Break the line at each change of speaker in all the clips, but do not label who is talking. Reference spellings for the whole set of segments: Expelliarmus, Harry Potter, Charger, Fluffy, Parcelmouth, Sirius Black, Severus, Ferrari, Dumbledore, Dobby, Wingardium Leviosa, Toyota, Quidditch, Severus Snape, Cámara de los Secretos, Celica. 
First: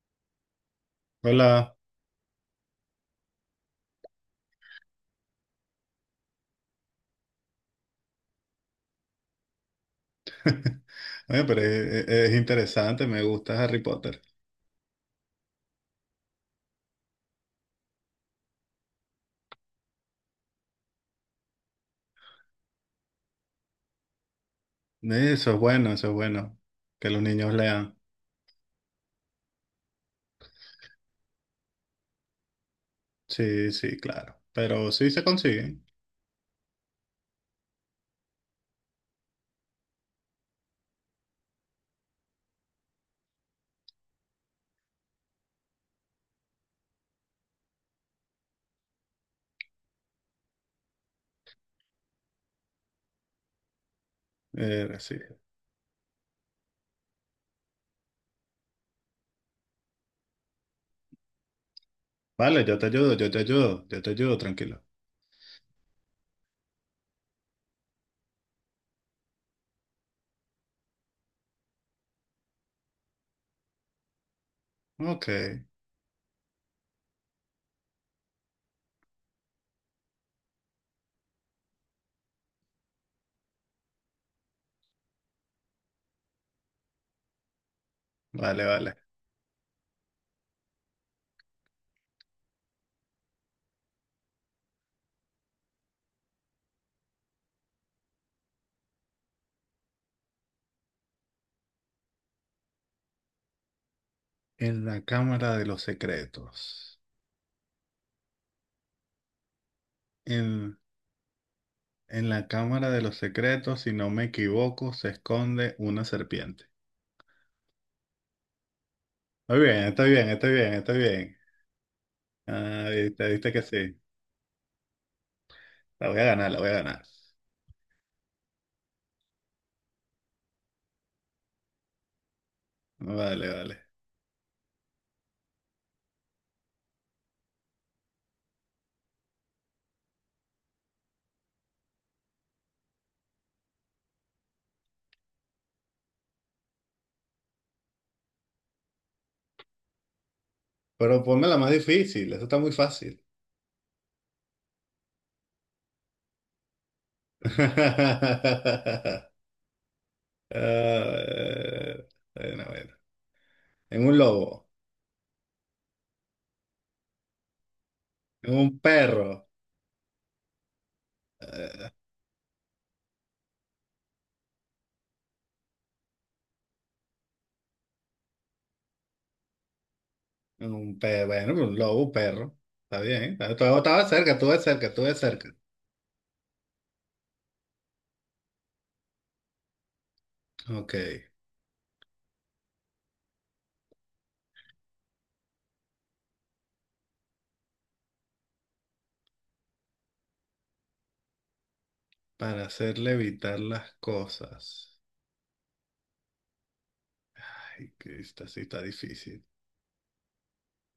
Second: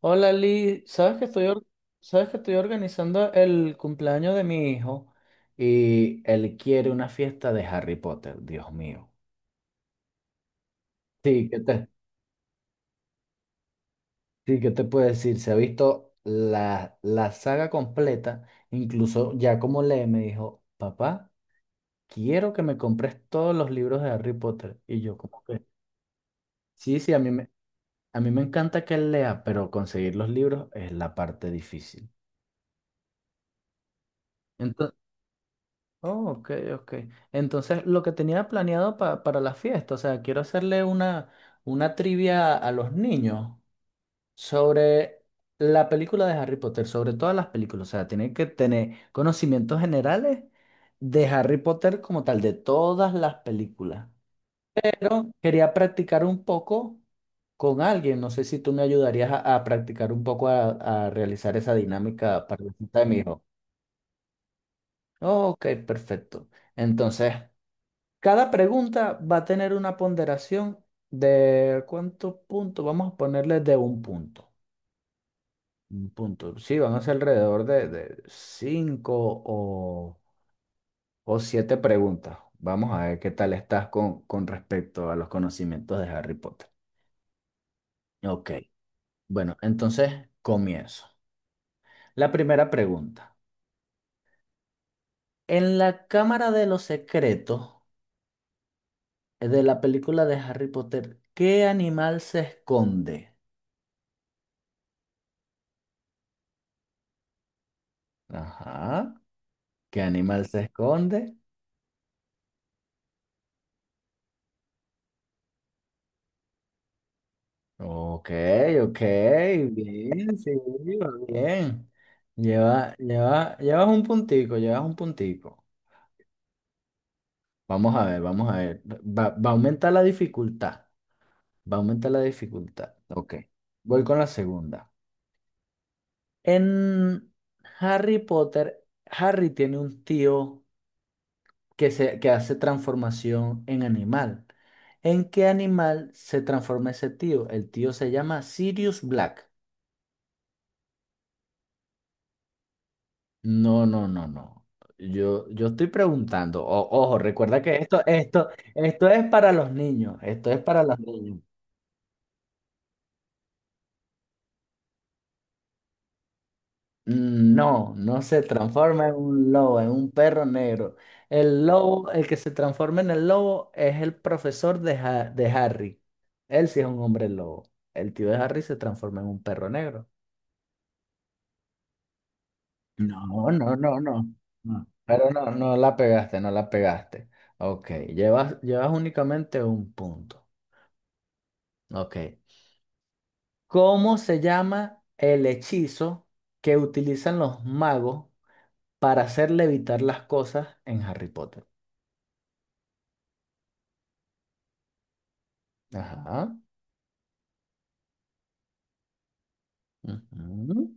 Hola Lee, sabes que estoy,
Hola.
sabes que estoy organizando el cumpleaños de mi hijo y él quiere una fiesta de Harry Potter, Dios mío.
Oye,
Sí, ¿qué
pero
te,
es interesante, me gusta Harry Potter.
sí, ¿qué te puedo decir? Se ha visto la saga completa, incluso ya como lee, me dijo, papá, quiero que me compres todos los libros de Harry Potter. Y yo como
Eso es
que,
bueno, eso es bueno.
sí,
Que
sí,
los niños lean.
a mí me encanta que él lea, pero conseguir los libros es la parte difícil.
Sí, sí, claro. Pero sí se consiguen.
Oh, ok, ok. Entonces, lo que tenía planeado para la fiesta, o sea, quiero hacerle una trivia a los niños sobre la película de Harry Potter, sobre todas las películas. O sea, tienen que tener conocimientos generales de Harry Potter como tal, de todas las películas.
Sí.
Pero quería practicar un poco con alguien. No sé si tú me ayudarías a practicar un poco a realizar esa dinámica para
Vale,
la
yo te
fiesta de
ayudo,
mi
yo te
hijo.
ayudo, yo te ayudo, tranquilo.
Oh, ok, perfecto. Entonces, cada pregunta va a tener una ponderación de cuántos puntos, vamos a ponerle de un punto.
Ok,
Un punto. Sí, van a ser alrededor de cinco o, o siete preguntas. Vamos a ver qué tal estás con respecto a los conocimientos de Harry Potter. Ok,
vale, vale.
bueno, entonces comienzo. La primera pregunta. En la Cámara de los Secretos de la película de Harry Potter, ¿qué animal se esconde?
En la Cámara de los Secretos.
Ajá. ¿Qué animal se
En,
esconde?
en la Cámara de los Secretos, si no me equivoco, se esconde una serpiente.
Ok, ok,
Está bien, está bien,
bien,
está
sí,
bien, está
va
bien.
bien.
Ah, viste, viste que sí.
Llevas un puntico, llevas un puntico.
La voy a ganar, la voy a ganar.
Vamos a ver, vamos a ver. Va a aumentar la dificultad. Va a aumentar la dificultad. Ok.
Vale, vale.
Voy con la segunda. En Harry Potter, Harry tiene un tío que, se, que hace transformación en animal. ¿En qué animal se transforma ese tío? El tío se llama Sirius Black.
Pero ponme la más difícil, eso está muy fácil.
No, no, no, no. Yo estoy preguntando. Ojo, recuerda que esto es para los niños. Esto
Ah.
es para los niños.
Bueno, bueno. En un lobo,
No, no se
en un
transforma en
perro,
un lobo, en un perro negro. El lobo, el que se transforma en el lobo es el profesor de Harry. Él sí es un hombre lobo. El tío de Harry se transforma en un perro negro.
en un perro, bueno, un lobo, un perro. Está bien,
No, no, no,
estaba cerca,
no.
estuve
No.
cerca, estuve
Pero no,
cerca.
no la pegaste, no la pegaste. Ok, llevas únicamente un punto.
Ok,
Ok. ¿Cómo se llama el hechizo que utilizan los magos para hacer levitar las cosas en Harry Potter?
para hacer levitar las cosas.
Ajá.
Ay, que esta sí está difícil.
Ujú.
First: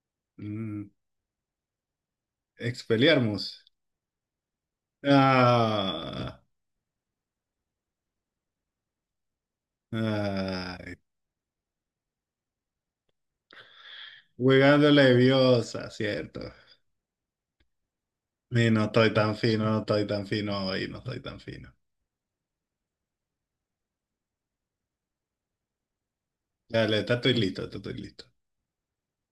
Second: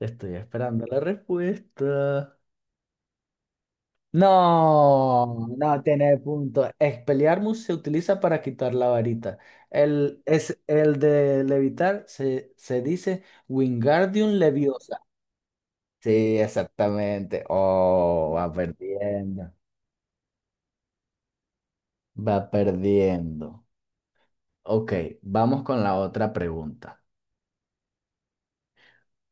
Estoy esperando
Mm,
la respuesta.
Expelliarmus.
No, no tiene
Ah,
punto. Expelliarmus se utiliza para quitar la varita.
ay,
El de levitar se dice Wingardium
Wingardium
Leviosa.
Leviosa,
Sí,
cierto.
exactamente. Oh, va
Y no estoy tan
perdiendo.
fino, no estoy tan fino hoy, no estoy tan fino.
Va perdiendo. Ok, vamos con la otra
Dale,
pregunta.
está estoy listo, está estoy listo.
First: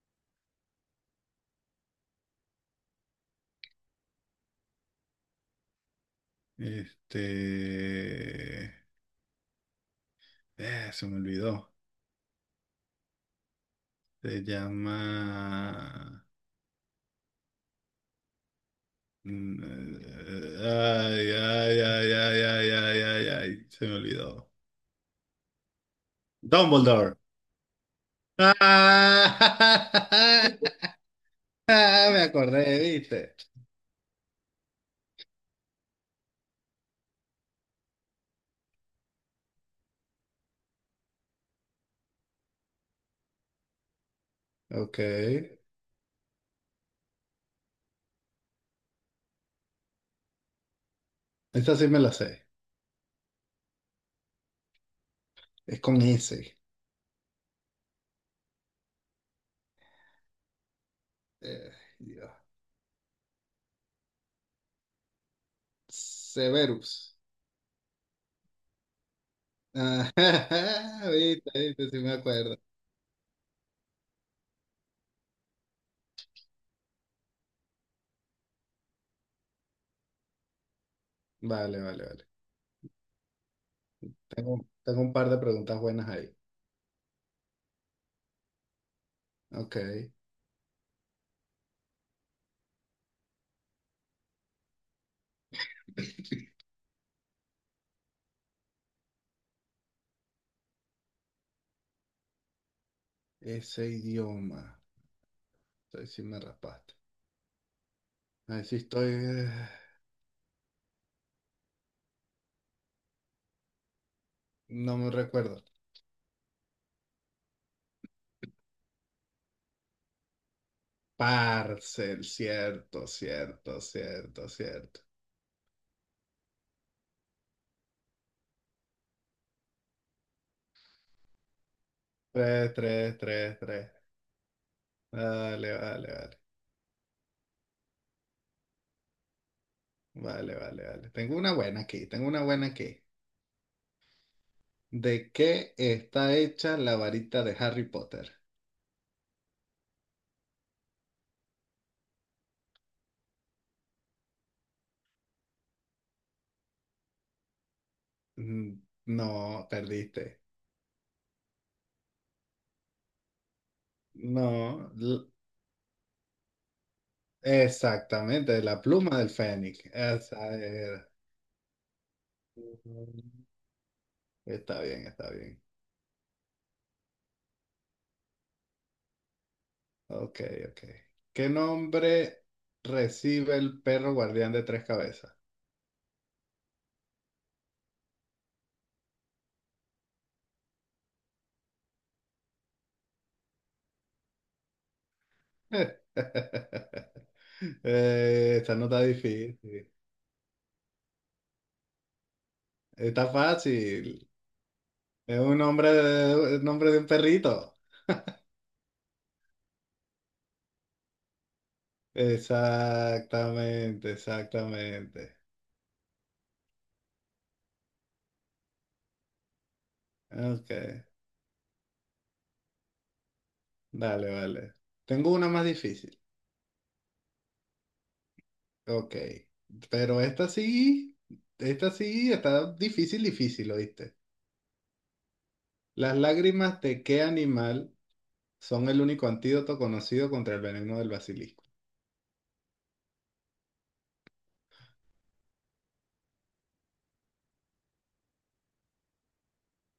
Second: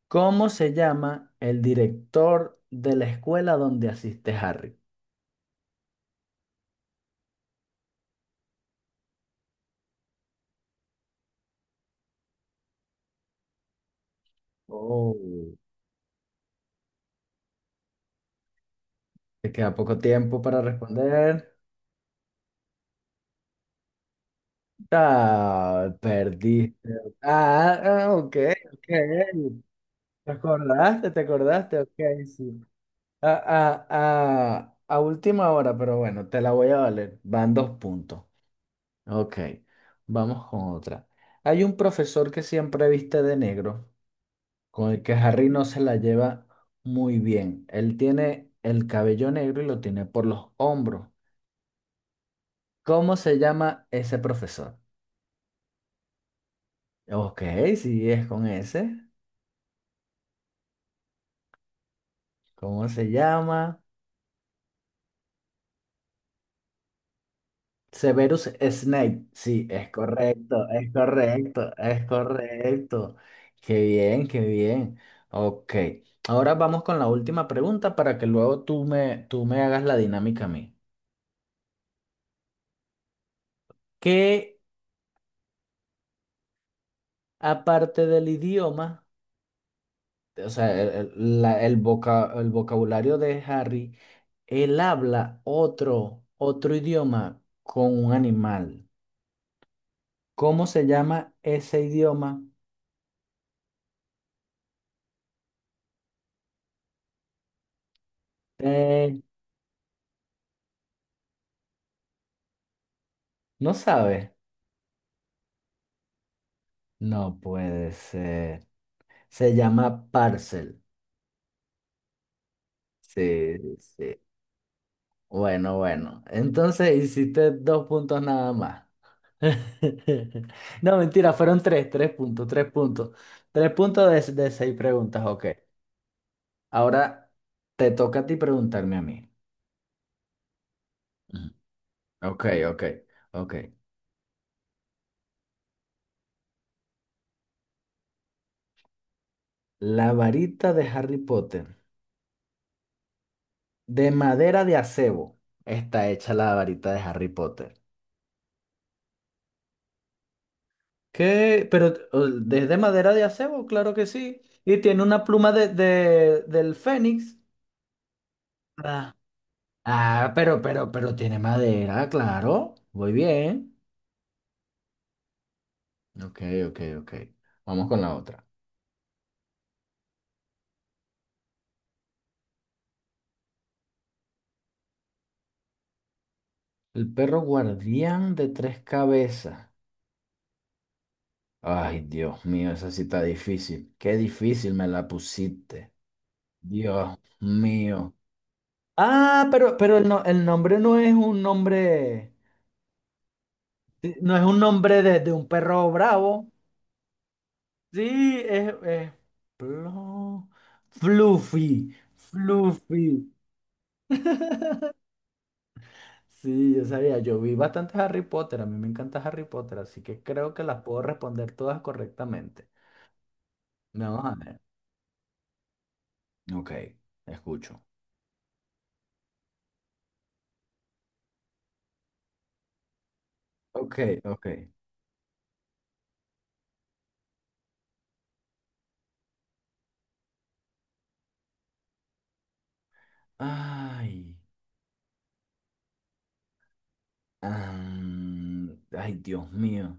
¿Cómo se llama el director de la escuela donde asiste Harry?
Este... se me olvidó. Se
Oh.
llama...
Te queda poco
mm,
tiempo para
ay,
responder.
ay, ay, ay, ay, ay, ay, ay. Se me olvidó.
Ah, perdiste.
Dumbledore.
Ah, ah, ok,
¡Ah!
ok. ¿Te acordaste? ¿Te acordaste? Ok,
Me
sí.
acordé,
Ah,
¿viste?
ah, ah, a última hora, pero bueno, te la voy a valer. Van dos puntos. Ok, vamos con otra. Hay un profesor que siempre viste de negro, con
Ok.
el que Harry no se la lleva muy bien. Él tiene el cabello negro y lo tiene por los hombros.
Esta sí me la sé.
¿Cómo se llama ese profesor?
Es con ese.
Ok, sí, es con ese.
Eh, Dios.
¿Cómo se llama?
Severus.
Severus Snape. Sí, es
Ah,
correcto, es
viste,
correcto,
viste, sí
es
me acuerdo.
correcto. Qué bien, qué bien. Ok, ahora vamos con la última pregunta para que luego tú me hagas la dinámica a mí.
Vale, vale, vale.
¿Qué,
Tengo un par de preguntas buenas ahí.
aparte del idioma,
Ok.
o sea, el vocabulario de Harry, él habla otro idioma con un animal. ¿Cómo se llama ese idioma?
Ese idioma. Ahí sí me raspaste. Ahí sí estoy.
Eh, ¿No sabes?
No me recuerdo.
No puede ser. Se llama parcel.
Parcel, cierto,
Sí,
cierto,
sí.
cierto, cierto.
Bueno, bueno. Entonces hiciste dos puntos nada más. No, mentira, fueron tres, tres puntos, tres
Tres,
puntos.
tres, tres,
Tres
tres.
puntos de seis preguntas, ok.
Vale, vale, vale.
Ahora te toca a ti preguntarme a mí.
Vale, vale, vale. Tengo
Ujú.
una buena aquí, tengo una
Ok,
buena
ok,
aquí.
ok.
¿De qué está hecha la varita de Harry Potter?
La varita de Harry Potter, de madera de acebo, está hecha la varita de Harry Potter.
Mm. No, perdiste.
¿Qué? Pero desde madera de acebo, claro que sí.
No,
Y tiene
l-
una pluma del Fénix.
Exactamente, la
Ah,
pluma del fénix.
ah,
Esa era.
pero tiene madera, claro. Muy bien.
Está bien, está bien.
Ok, ok, ok. Vamos con la otra.
Ok, ok. ¿Qué nombre recibe el perro guardián de tres cabezas?
El perro guardián de tres cabezas. Ay, Dios mío, esa sí está difícil. Qué difícil me la pusiste. Dios mío.
Esta no está
Ah,
difícil.
pero el nombre no es un nombre,
Está
sí,
fácil.
no es un nombre de
Es
un
un
perro
nombre
bravo.
de, el nombre de un perrito.
Sí, es Plo- Fluffy, Fluffy.
Exactamente, exactamente.
Sí, yo sabía, yo vi bastante Harry Potter, a mí me encanta Harry Potter, así que creo que
Ok,
las puedo responder todas correctamente. Vamos
dale,
a ver.
vale. Tengo una más difícil.
Ok, escucho.
Ok. Pero esta sí está difícil, difícil,
Ok,
¿oíste?
ok.
Las lágrimas de qué animal son el único antídoto conocido contra el veneno del basilisco.
Ay, am, ay, Dios mío.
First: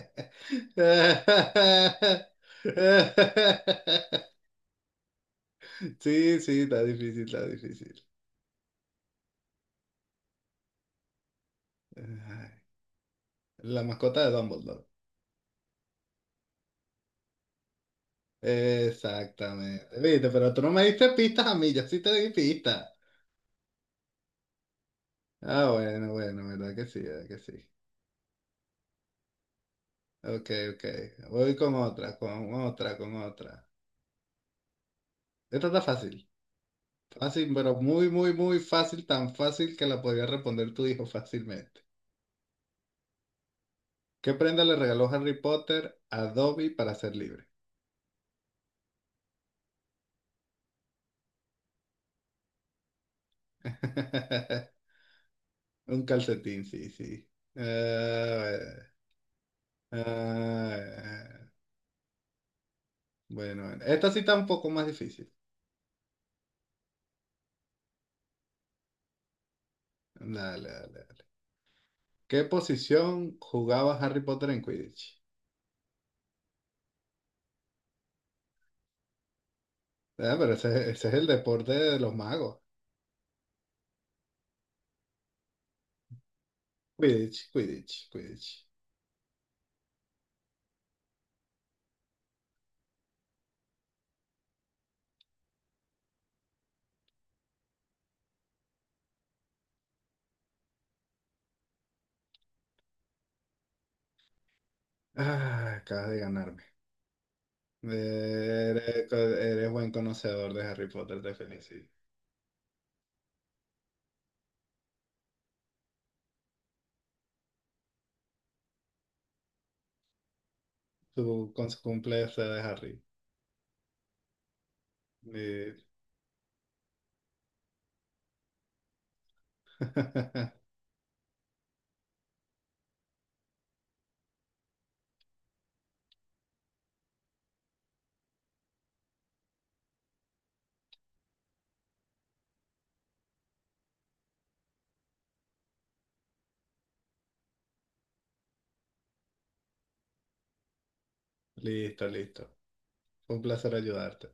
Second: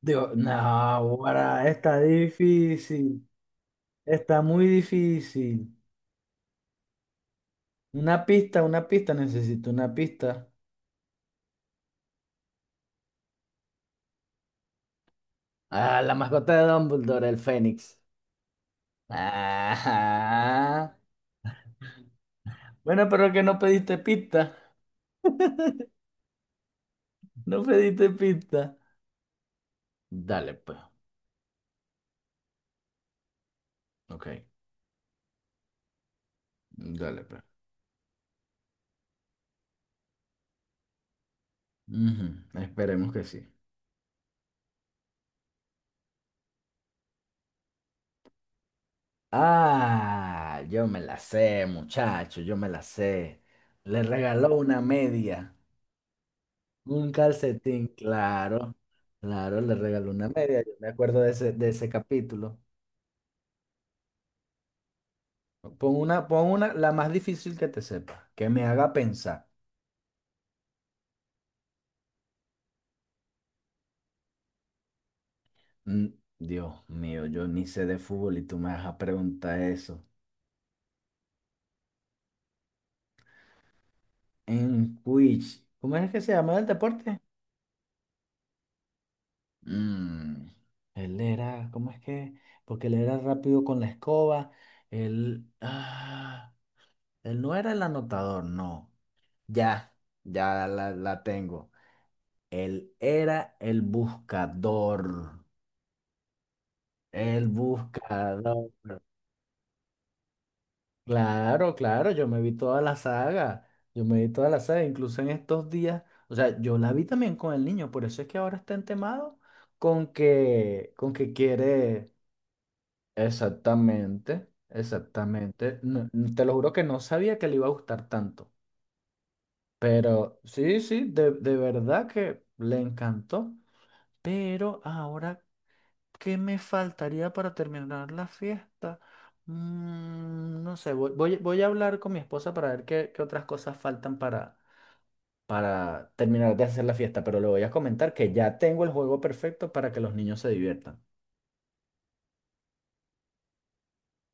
Dios, no, ahora está difícil. Está muy difícil.
Sí, sí, está difícil, está difícil.
Una pista, necesito una pista.
Ay, la mascota de Dumbledore.
Ah, la mascota de Dumbledore, el Fénix.
Exactamente. Viste, pero tú no me
Ah,
diste pistas a mí, yo sí te di pistas.
bueno, pero que no pediste pista.
Ah, bueno, bueno, verdad que sí, verdad que sí.
No pediste pista.
Ok,
Dale, pues.
ok. Voy con otra, con otra, con otra.
Ok,
Esta está fácil.
dale, pues.
Fácil, pero muy, muy, muy fácil. Tan fácil que la podría responder tu hijo fácilmente.
Ujú, esperemos que sí.
¿Qué prenda le regaló Harry Potter a Dobby para ser libre?
Ah, yo me la sé, muchacho, yo me la sé. Le regaló una media,
Un calcetín, sí,
un
sí.
calcetín,
Eh,
claro, claro, le regaló una media. Yo me acuerdo
eh,
de ese capítulo.
bueno, bueno. Esta sí está un poco más difícil.
Pon una, la más difícil que te sepa, que me haga pensar.
Dale, dale, dale. ¿Qué posición jugaba Harry Potter en Quidditch?
Mm, Dios mío, yo ni sé de fútbol y tú me vas a preguntar eso.
Ah, pero ese es el deporte de los magos.
En Quidditch, ¿cómo es que se llama el deporte?
Quidditch, Quidditch, Quidditch.
Mm, él era, ¿cómo es que? Porque él era rápido con la escoba. Él, ah, él no era el anotador, no. Ya, ya la tengo. Él era el buscador.
Ah, acabas de ganarme.
El buscador.
Eres, co- Eres buen conocedor de Harry Potter, te
Claro,
felicito.
claro, yo me vi toda la saga. Yo me vi toda la saga, incluso en estos días. O sea, yo la vi también con el niño, por eso es que ahora está entemado con que
Tu con su
quiere.
cumpleaños de Harry.
Exactamente,
Eh,
exactamente. No, te lo juro que no sabía que le iba a gustar tanto. Pero sí, sí, de verdad que le encantó. Pero ahora, ¿qué me faltaría para terminar la fiesta? Mm, no sé, voy a hablar con mi esposa para ver qué, qué otras cosas faltan para terminar de hacer la fiesta. Pero le voy a comentar que ya tengo el juego perfecto para que los niños se diviertan.
Listo, listo. Fue un placer ayudarte.